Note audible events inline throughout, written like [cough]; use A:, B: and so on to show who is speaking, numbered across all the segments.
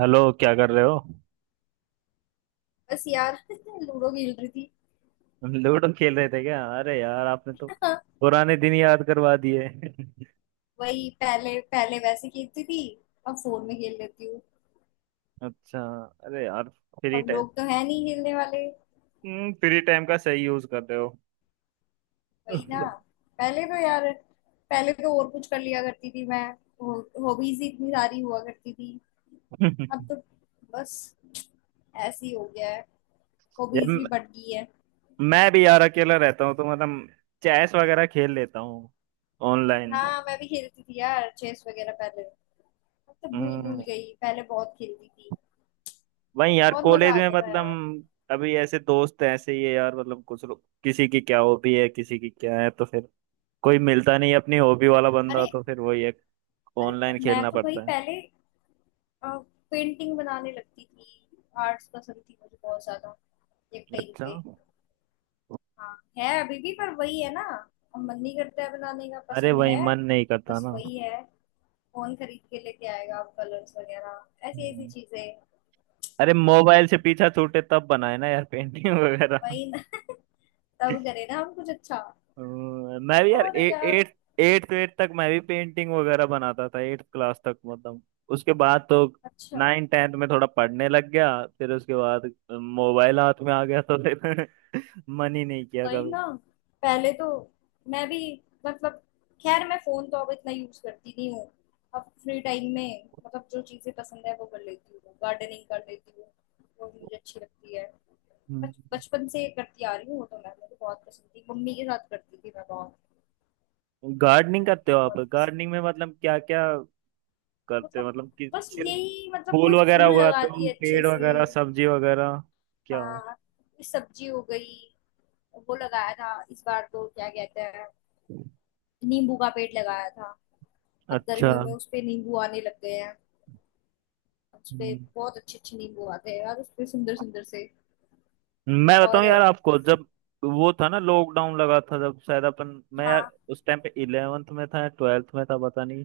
A: Hello, क्या कर रहे हो?
B: बस यार। [laughs] लूडो खेल रही थी।
A: लूडो खेल रहे थे क्या? अरे यार, आपने तो
B: [laughs]
A: पुराने दिन याद करवा दिए। [laughs]
B: वही पहले पहले वैसे खेलती थी। अब फोन में खेल लेती हूँ।
A: अच्छा। अरे यार, फ्री
B: अब
A: टाइम।
B: लोग तो है नहीं खेलने वाले।
A: फ्री टाइम का सही यूज कर रहे हो।
B: वही ना।
A: [laughs]
B: पहले तो यार, पहले तो और कुछ कर लिया करती थी मैं। हॉबीज ही इतनी सारी हुआ करती थी। अब तो बस ऐसे ही हो गया है।
A: यार,
B: हॉबीज भी बढ़ गई है।
A: मैं भी यार अकेला रहता हूँ तो मतलब चेस वगैरह खेल लेता हूँ ऑनलाइन।
B: हाँ, मैं भी खेलती थी यार चेस वगैरह पहले। अब तो भूल भूल
A: हम्म।
B: गई, पहले बहुत खेलती थी।
A: वही यार,
B: बहुत मजा
A: कॉलेज में
B: आता था यार।
A: मतलब अभी ऐसे दोस्त ऐसे ही है यार, मतलब कुछ लोग किसी की क्या हॉबी है, किसी की क्या है, तो फिर कोई मिलता नहीं है अपनी हॉबी वाला बंदा,
B: अरे,
A: तो फिर वही है, ऑनलाइन
B: मैं
A: खेलना
B: तो भाई
A: पड़ता है।
B: पहले पेंटिंग बनाने लगती थी। आर्ट्स पसंद थी मुझे बहुत ज्यादा, एक टाइम
A: अच्छा।
B: पे। हाँ, है अभी भी पर वही है ना, अब मन नहीं करता है बनाने का,
A: अरे,
B: पसंद
A: वही
B: है।
A: मन नहीं करता
B: बस
A: ना।
B: वही है। फोन खरीद के लेके आएगा अब कलर्स वगैरह ऐसी ऐसी
A: हम्म।
B: चीजें।
A: अरे, मोबाइल से पीछा छूटे तब बनाए ना यार पेंटिंग वगैरह।
B: वही ना। [laughs] तब करे ना हम कुछ अच्छा।
A: मैं भी यार
B: और यार
A: एट एट तो 8 तक मैं भी पेंटिंग वगैरह बनाता था 8 क्लास तक मतलब। उसके बाद तो
B: अच्छा,
A: 9-10 में थोड़ा पढ़ने लग गया। फिर उसके बाद मोबाइल हाथ में आ गया तो फिर [laughs] मन ही नहीं किया
B: वही
A: कभी।
B: ना। पहले तो मैं भी, मतलब, खैर मैं फोन तो अब इतना यूज करती नहीं हूँ। अब फ्री टाइम में मतलब जो चीजें पसंद है वो कर लेती हूँ, गार्डनिंग कर लेती हूँ। वो मुझे अच्छी लगती है।
A: हम्म।
B: बचपन से करती आ रही हूँ, वो तो मैं, मुझे बहुत पसंद थी, मम्मी के साथ करती थी मैं बहुत।
A: गार्डनिंग करते हो आप?
B: बहुत
A: गार्डनिंग में
B: पसंद।
A: मतलब क्या क्या करते हो?
B: मतलब
A: मतलब कि
B: बस
A: सिर्फ
B: यही, मतलब कोई
A: फूल वगैरह
B: फूल
A: हुआ,
B: लगा
A: तुम
B: दिए अच्छे
A: पेड़
B: से।
A: वगैरह, सब्जी वगैरह, क्या?
B: हाँ, कोई सब्जी हो गई। वो लगाया था इस बार, तो क्या कहते हैं, नींबू का पेड़ लगाया था। अब
A: अच्छा।
B: गर्मियों में उस पे नींबू आने लग गए हैं। उस पे
A: हम्म,
B: बहुत अच्छे अच्छे नींबू आते हैं यार, उस पे सुंदर सुंदर से।
A: मैं
B: और
A: बताऊं यार आपको, जब वो था ना लॉकडाउन लगा था जब शायद अपन। मैं यार
B: हाँ।
A: उस टाइम पे 11th में था या 12th में था पता नहीं।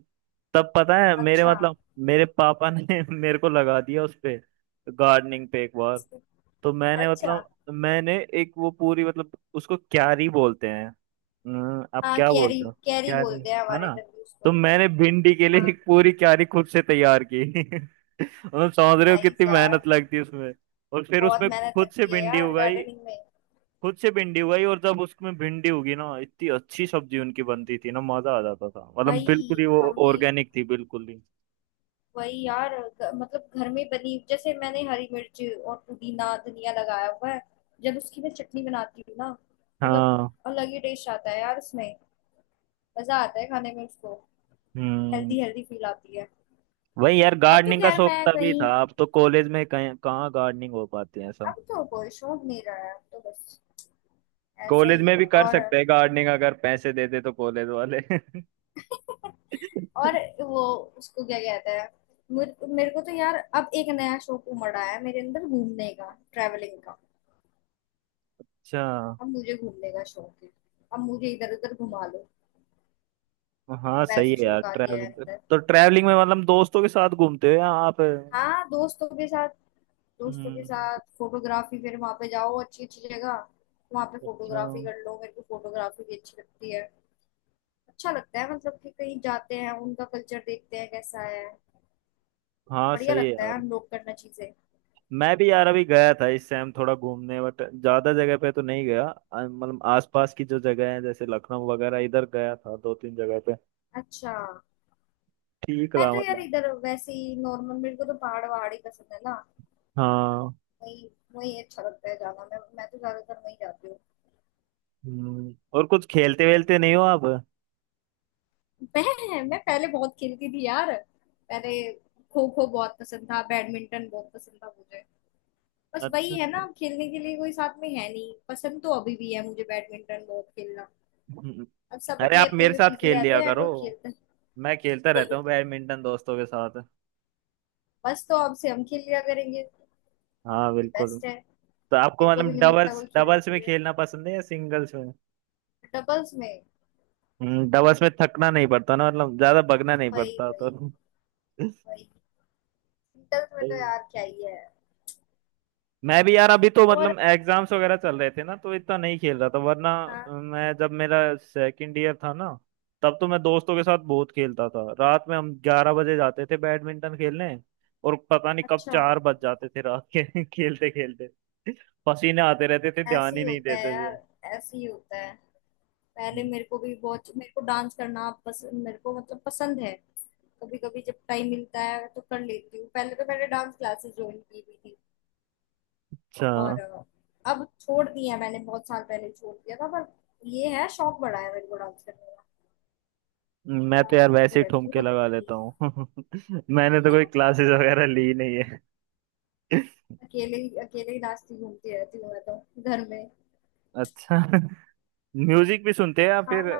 A: तब पता है, मेरे
B: अच्छा।
A: मतलब मेरे पापा ने [laughs] मेरे को लगा दिया उस पे, गार्डनिंग पे, एक बार।
B: इस-
A: तो मैंने
B: अच्छा।
A: मतलब मैंने एक वो पूरी, मतलब उसको क्यारी बोलते हैं। आप
B: हाँ,
A: क्या
B: कैरी
A: बोलते हो?
B: कैरी
A: क्यारी,
B: बोलते हैं
A: है
B: हमारे
A: ना?
B: इधर भी
A: तो
B: उसको।
A: मैंने भिंडी के लिए
B: हाँ।
A: एक पूरी क्यारी खुद से तैयार की। [laughs] मतलब समझ रहे हो
B: नाइस
A: कितनी
B: यार।
A: मेहनत लगती है उसमें। और फिर
B: बहुत
A: उसमें
B: मेहनत
A: खुद से
B: लगती है
A: भिंडी
B: यार
A: उगाई,
B: गार्डनिंग में।
A: खुद से भिंडी उगाई, और जब उसमें भिंडी उगी ना, इतनी अच्छी सब्जी उनकी
B: हम्म,
A: बनती थी ना, मजा आ जाता था, मतलब बिल्कुल ही
B: वही
A: वो
B: हम भी।
A: ऑर्गेनिक थी, बिल्कुल ही।
B: वही यार, मतलब घर में बनी, जैसे मैंने हरी मिर्च और पुदीना धनिया लगाया हुआ है। जब उसकी मैं चटनी बनाती हूँ ना, मतलब
A: हाँ।
B: अलग ही टेस्ट आता है यार उसमें। मजा आता है खाने में उसको।
A: हम्म।
B: हेल्दी हेल्दी फील आती है।
A: वही यार,
B: अब तो
A: गार्डनिंग का
B: खैर
A: शौक
B: मैं
A: तभी
B: कहीं,
A: था, अब तो कॉलेज में कहीं कहाँ गार्डनिंग हो पाती है ऐसा।
B: अब तो कोई शौक नहीं रहा है, अब तो बस ऐसा
A: कॉलेज
B: ही
A: में
B: है।
A: भी कर
B: और
A: सकते हैं गार्डनिंग, अगर पैसे दे दे तो कॉलेज वाले। [laughs]
B: [laughs]
A: अच्छा।
B: और वो उसको क्या कहते हैं, मेरे को तो यार अब एक नया शौक उमड़ा है मेरे अंदर, घूमने का, ट्रैवलिंग का। अब मुझे घूमने का शौक है। अब मुझे इधर उधर घुमा लो।
A: हाँ,
B: अब
A: सही
B: ऐसा
A: है यार
B: शौक आ गया है
A: ट्रैवलिंग।
B: अंदर।
A: तो ट्रैवलिंग में मतलब दोस्तों के साथ घूमते हो या आप?
B: हाँ, दोस्तों के साथ। दोस्तों के
A: हम्म।
B: साथ फोटोग्राफी, फिर वहां पे जाओ अच्छी अच्छी जगह, वहां पे
A: अच्छा।
B: फोटोग्राफी कर लो। मेरे को फोटोग्राफी भी अच्छी लगती है। अच्छा लगता है मतलब कि कहीं जाते हैं उनका कल्चर देखते हैं कैसा है।
A: हाँ,
B: बढ़िया
A: सही है
B: लगता है
A: यार।
B: अनलॉक करना चीजें।
A: मैं भी यार अभी गया था इस टाइम थोड़ा घूमने, बट ज्यादा जगह पे तो नहीं गया। मतलब आसपास की जो जगह है जैसे लखनऊ वगैरह इधर गया था दो तीन जगह पे।
B: अच्छा।
A: ठीक
B: मैं
A: रहा
B: तो यार
A: मतलब।
B: इधर वैसे ही नॉर्मल, मेरे को तो पहाड़ वहाड़ ही पसंद है ना।
A: हाँ।
B: वही, वही अच्छा लगता है जाना, मैं तो ज्यादातर वही जाती हूँ।
A: और कुछ खेलते
B: तो
A: वेलते नहीं हो आप?
B: मैं पहले बहुत खेलती थी यार। पहले खो खो बहुत पसंद था, बैडमिंटन बहुत पसंद था मुझे। बस वही
A: अच्छा।
B: है ना, खेलने के लिए कोई साथ में है नहीं, पसंद तो अभी भी है मुझे बैडमिंटन बहुत खेलना।
A: हम्म,
B: अब सब
A: अरे,
B: अपने
A: आप
B: अपने
A: मेरे
B: में
A: साथ
B: बिजी
A: खेल लिया
B: रहते हैं,
A: करो।
B: कोई खेलता
A: मैं खेलता रहता
B: नहीं।
A: हूँ बैडमिंटन दोस्तों के साथ।
B: बस तो अब से हम खेल लिया करेंगे।
A: हाँ
B: ये
A: बिल्कुल।
B: बेस्ट है।
A: तो आपको
B: मेरे को
A: मतलब
B: भी नहीं मिलता
A: डबल्स
B: कोई खेलने
A: डबल्स
B: के
A: में
B: लिए।
A: खेलना पसंद है या सिंगल्स में?
B: डबल्स में।
A: डबल्स में थकना नहीं पड़ता ना, मतलब ज्यादा भगना नहीं
B: वही
A: पड़ता
B: वही।
A: तो। [laughs]
B: वही सिंगल्स में तो
A: सही।
B: यार क्या ही है।
A: मैं भी यार अभी तो
B: और
A: मतलब एग्जाम्स वगैरह चल रहे थे ना, तो इतना नहीं खेल रहा था वरना।
B: हाँ।
A: मैं जब मेरा 2nd year था ना, तब तो मैं दोस्तों के साथ बहुत खेलता था, रात में हम 11 बजे जाते थे बैडमिंटन खेलने। और पता नहीं कब
B: अच्छा।
A: 4 बज जाते थे रात के। [laughs] खेलते खेलते पसीने आते रहते थे,
B: ऐसे
A: ध्यान
B: ही
A: ही नहीं
B: होता है
A: देते
B: यार,
A: थे।
B: ऐसे ही होता है। पहले मेरे को भी बहुत, मेरे को डांस करना पसंद, मेरे को मतलब पसंद है। कभी कभी जब टाइम मिलता है तो कर लेती हूँ, पहले तो मैंने डांस क्लासेस ज्वाइन की हुई थी।
A: अच्छा।
B: और अब छोड़ दिया मैंने, बहुत साल पहले छोड़ दिया था, पर ये है शौक बढ़ा है मेरे को डांस करने का।
A: मैं तो
B: डांस
A: यार
B: करती
A: वैसे ही
B: रहती
A: ठुमके
B: हूँ।
A: लगा लेता हूँ। [laughs] मैंने तो कोई क्लासेस वगैरह ली नहीं है। [laughs]
B: अकेले ही नाचती घूमती रहती हूँ मैं तो, घर में।
A: अच्छा। म्यूजिक भी सुनते हैं या फिर
B: खाना,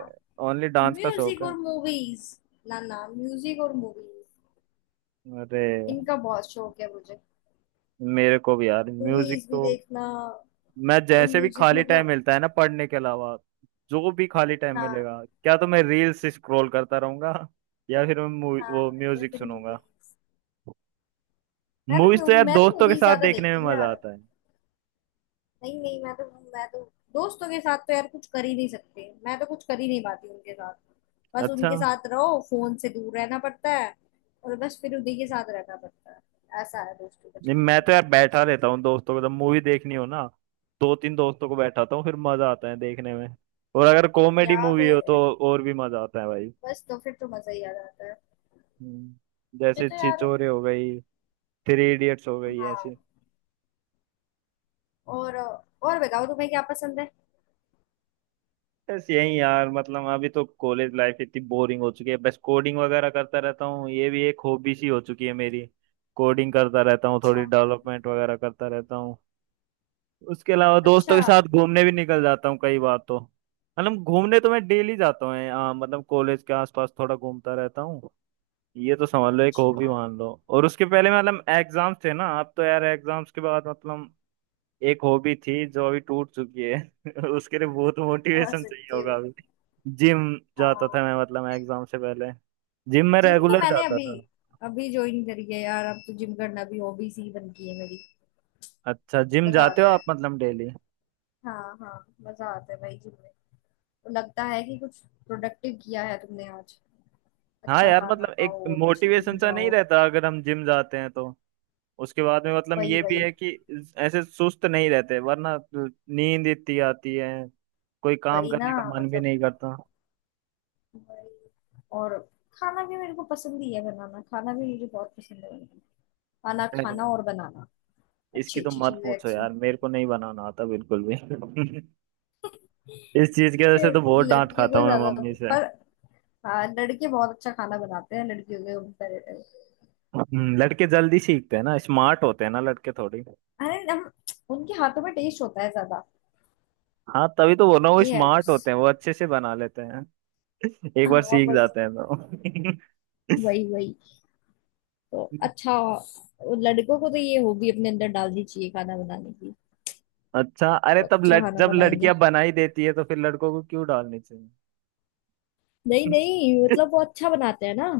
A: ओनली डांस का शौक?
B: म्यूजिक और मूवीज। ना ना, म्यूजिक और मूवीज,
A: अरे,
B: इनका बहुत शौक है मुझे।
A: मेरे को भी यार म्यूजिक
B: मूवीज भी
A: तो।
B: देखना
A: मैं
B: और
A: जैसे भी
B: म्यूजिक
A: खाली टाइम
B: मतलब।
A: मिलता है ना पढ़ने के अलावा, जो भी खाली टाइम
B: हाँ।
A: मिलेगा क्या, तो मैं रील्स स्क्रॉल करता रहूंगा, या फिर मैं
B: हाँ,
A: वो
B: या
A: म्यूजिक
B: फिर
A: सुनूंगा।
B: मूवीज। मैं
A: मूवीज तो
B: तो
A: यार
B: मैं तो
A: दोस्तों के
B: मूवीज
A: साथ
B: ज्यादा
A: देखने
B: देखती
A: में
B: हूँ
A: मजा
B: यार।
A: आता है।
B: नहीं नहीं, मैं तो, मैं तो दोस्तों के साथ तो यार कुछ कर ही नहीं सकते, मैं तो कुछ कर ही नहीं पाती उनके साथ। बस
A: अच्छा।
B: उनके साथ रहो, फोन से दूर रहना पड़ता है और बस फिर उन्हीं के साथ रहना पड़ता है। ऐसा है दोस्तों का
A: नहीं,
B: चक्कर
A: मैं
B: तो।
A: तो यार बैठा रहता हूँ दोस्तों को, जब मूवी देखनी हो ना दो तीन दोस्तों को बैठाता हूँ, फिर मजा आता है देखने में। और अगर कॉमेडी
B: यहाँ
A: मूवी
B: पे
A: हो तो और भी मजा आता है भाई।
B: बस तो फिर तो मजा ही आ जाता है।
A: हम्म,
B: मुझे
A: जैसे
B: तो यार।
A: छिछोरे हो गई, 3 Idiots हो गई
B: हाँ।
A: ऐसी।
B: और बताओ, तुम्हें क्या पसंद है।
A: बस यही यार, मतलब अभी तो कॉलेज लाइफ इतनी बोरिंग हो चुकी है, बस कोडिंग वगैरह करता रहता हूँ, ये भी एक हॉबी सी हो चुकी है मेरी। कोडिंग करता रहता हूँ, थोड़ी
B: अच्छा।
A: डेवलपमेंट वगैरह करता रहता हूँ। उसके अलावा दोस्तों
B: अच्छा।
A: के साथ घूमने भी निकल जाता हूँ कई बार तो। मतलब घूमने तो मैं डेली जाता हूँ, हाँ, मतलब कॉलेज के आसपास थोड़ा घूमता रहता हूँ। ये तो समझ लो एक हॉबी
B: अच्छा।
A: मान लो, और उसके पहले मतलब एग्जाम्स थे ना, अब तो यार एग्जाम्स के बाद मतलब एक हॉबी थी
B: हम्म,
A: जो अभी टूट चुकी है। [laughs] उसके लिए बहुत
B: समझ
A: मोटिवेशन चाहिए
B: सकती
A: होगा
B: हूँ।
A: अभी। जिम जाता
B: हाँ।
A: था मैं, मतलब मैं एग्जाम से पहले जिम में
B: जिम तो
A: रेगुलर
B: मैंने
A: जाता
B: अभी,
A: था।
B: अभी ज्वाइन करी है यार, अब तो जिम करना भी हॉबीज ही बन गई है मेरी।
A: अच्छा? जिम
B: मजा
A: जाते हो
B: आता है।
A: आप मतलब डेली?
B: हाँ हाँ, मजा आता है भाई जिम में। तो लगता है कि कुछ प्रोडक्टिव किया है तुमने आज।
A: हाँ
B: अच्छा
A: यार,
B: खाना
A: मतलब एक
B: खाओ, अच्छी जिम
A: मोटिवेशन सा नहीं
B: जाओ।
A: रहता अगर हम जिम जाते हैं तो, उसके बाद में मतलब
B: वही
A: ये भी
B: वही।
A: है कि ऐसे सुस्त नहीं रहते, वरना नींद इतनी आती है, कोई काम
B: वही ना,
A: करने का मन भी
B: मतलब,
A: नहीं करता।
B: वही। और खाना भी मेरे को पसंद ही है बनाना, खाना भी मुझे बहुत पसंद है बनाना, खाना
A: अरे,
B: खाना और बनाना,
A: इसकी
B: अच्छी
A: तो
B: अच्छी
A: मत
B: चीजें
A: पूछो
B: actually।
A: यार, मेरे को नहीं बनाना आता बिल्कुल भी। [laughs] इस चीज की वजह
B: अरे,
A: से तो बहुत डांट
B: लड़कियों
A: खाता
B: को
A: हूँ मैं
B: ज्यादा,
A: मम्मी से।
B: पर हाँ लड़के बहुत अच्छा खाना बनाते हैं लड़कियों के कंपेरेटिव।
A: लड़के जल्दी सीखते हैं ना, स्मार्ट होते हैं ना लड़के थोड़ी।
B: अरे हम। उनके हाथों में टेस्ट होता है ज्यादा।
A: हाँ, तभी तो बोल रहा हूँ वो
B: ये है
A: स्मार्ट
B: बस।
A: होते हैं, वो अच्छे से बना लेते हैं, एक बार
B: हाँ
A: सीख
B: वही।
A: जाते हैं तो।
B: वही वही। तो अच्छा, लड़कों को तो ये हॉबी अपने अंदर डालनी चाहिए खाना बनाने की।
A: [laughs] अच्छा। अरे,
B: बहुत
A: तब
B: अच्छा खाना
A: जब
B: बनाएंगे।
A: लड़कियां बना ही देती है तो फिर लड़कों को क्यों डालनी चाहिए?
B: नहीं नहीं, मतलब वो अच्छा बनाते हैं ना,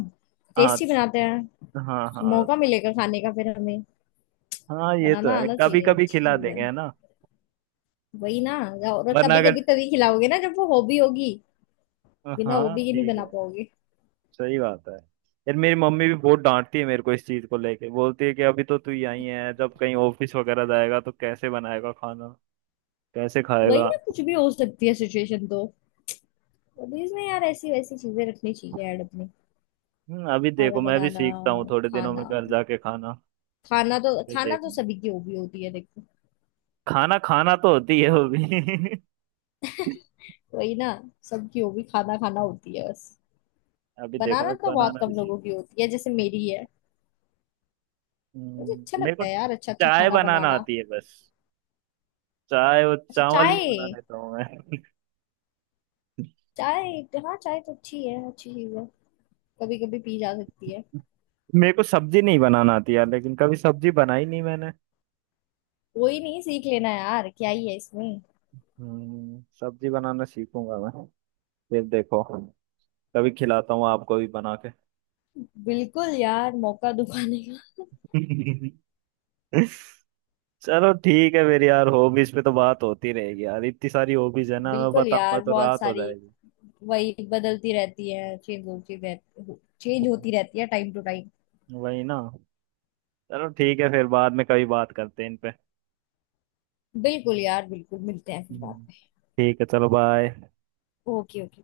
A: [laughs] हाँ,
B: टेस्टी बनाते हैं।
A: हाँ, हाँ,
B: मौका मिलेगा खाने का फिर हमें।
A: हाँ, ये तो
B: बनाना
A: है,
B: आना
A: कभी
B: चाहिए,
A: कभी
B: अच्छी
A: खिला
B: चीज
A: देंगे,
B: है।
A: है ना।
B: वही ना। और
A: वरना
B: कभी
A: अगर।
B: कभी तभी खिलाओगे ना जब वो हॉबी होगी। बिना
A: हाँ
B: हॉबी के नहीं
A: ठीक
B: बना
A: है,
B: पाओगे।
A: सही बात है। यार, मेरी मम्मी भी बहुत डांटती है मेरे को इस चीज को लेके, बोलती है कि अभी तो तू यहीं है, जब कहीं ऑफिस वगैरह जाएगा तो कैसे बनाएगा खाना, कैसे
B: वही
A: खाएगा?
B: ना, कुछ भी हो सकती है सिचुएशन तो। हॉबीज में यार ऐसी वैसी चीजें रखनी चाहिए ऐड अपने।
A: अभी
B: खाना
A: देखो मैं भी
B: बनाना,
A: सीखता हूँ थोड़े दिनों
B: खाना।
A: में घर जाके खाना फिर
B: खाना तो
A: देखूँ।
B: सभी की हॉबी होती है देखो।
A: खाना खाना तो होती है वो भी। [laughs]
B: वही ना, सबकी हॉबी खाना खाना होती है बस।
A: अभी देखो
B: बनाना
A: मैं
B: तो बहुत
A: बनाना भी
B: कम
A: सीख।
B: लोगों की होती है, जैसे मेरी है। मुझे अच्छा
A: मेरे को
B: लगता है यार अच्छा अच्छा
A: चाय
B: खाना
A: बनाना
B: बनाना।
A: आती है बस। चाय और
B: अच्छा।
A: चावल भी
B: चाय।
A: बना लेता हूँ मैं।
B: चाय। हाँ चाय तो अच्छी है, अच्छी चीज है। कभी कभी पी जा सकती है।
A: [laughs] मेरे को सब्जी नहीं बनाना आती यार, लेकिन कभी सब्जी बनाई नहीं मैंने।
B: कोई नहीं, सीख लेना यार, क्या ही है इसमें।
A: सब्जी बनाना सीखूंगा मैं, फिर देखो। कभी खिलाता हूँ आपको भी बना के।
B: बिल्कुल यार, मौका [laughs] दुखाने का।
A: [laughs] चलो ठीक है, मेरी यार हॉबीज पे तो बात होती रहेगी यार, इतनी सारी हॉबीज है ना, मैं
B: बिल्कुल
A: बताऊंगा
B: यार,
A: तो
B: बहुत
A: रात हो
B: सारी।
A: जाएगी।
B: वही बदलती रहती है, चेंज होती रहती, चेंज होती रहती है टाइम टू टाइम।
A: वही ना। चलो ठीक है, फिर बाद में कभी बात करते हैं इन पे।
B: बिल्कुल यार, बिल्कुल, मिलते हैं फिर बाद
A: हम्म।
B: में।
A: ठीक है, चलो बाय।
B: Okay okay.